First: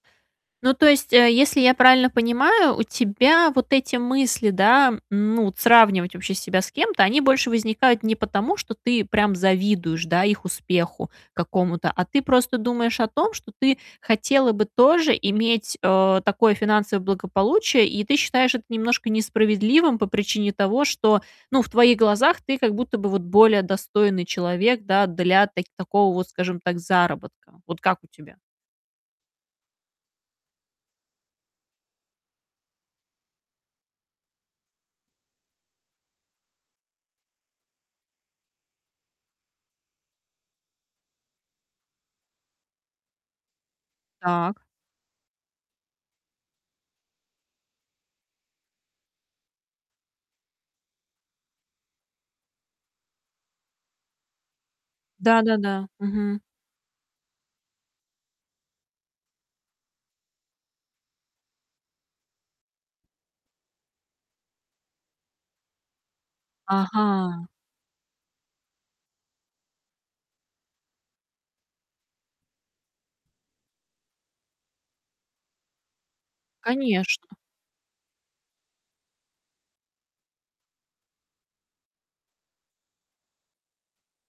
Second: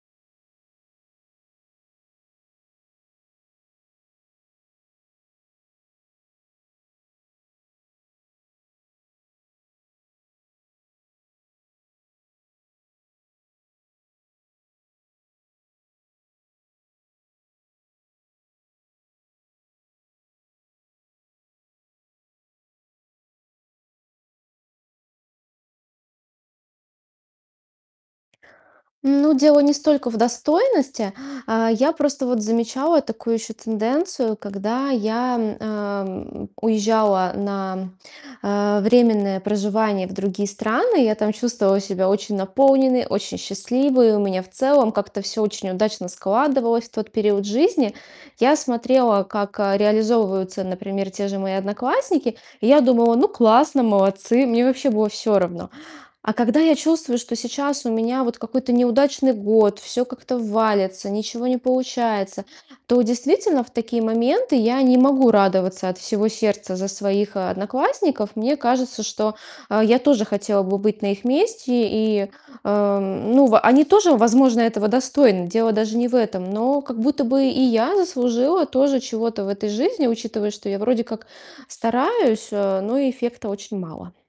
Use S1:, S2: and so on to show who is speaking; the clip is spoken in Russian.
S1: Ну, то есть, э, если я правильно понимаю, у тебя вот эти мысли, да, ну, от сравнивать вообще себя с кем-то, они больше возникают не потому, что ты прям завидуешь, да, их успеху какому-то, а ты просто думаешь о том, что ты хотела бы тоже иметь, э, такое финансовое благополучие. И ты считаешь это немножко несправедливым по причине того, что, ну, в твоих глазах ты как будто бы вот более достойный человек, да, для так такого вот, скажем так, заработка. Вот как у тебя?
S2: Ну, дело не столько в достойности. А я просто вот замечала такую еще тенденцию, когда я, м, ам, уезжала на, э, временное проживание в другие страны, я там чувствовала себя очень наполненной, очень счастливой. У меня в
S1: Так.
S2: целом как-то всё очень удачно складывалось в тот период жизни. Я смотрела, как, а, реализовываются, например, те же мои одноклассники. И я думала: "Ну, классно, молодцы". Мне вообще было всё равно.
S1: Да-да-да.
S2: А
S1: Мгм.
S2: когда я чувствую, что сейчас у меня вот какой-то неудачный год, всё как-то валится, ничего не получается, то, действительно, в такие моменты я не могу радоваться от всего сердца за своих
S1: Ага.
S2: одноклассников. Мне кажется, что, а, я тоже хотела бы быть на их месте и, э, ну, в они тоже, возможно, этого достойны. Дело даже не в этом, но как будто
S1: Конечно.
S2: бы и я заслужила тоже чего-то в этой жизни, учитывая, что я вроде как стараюсь, а, но эффекта очень мало.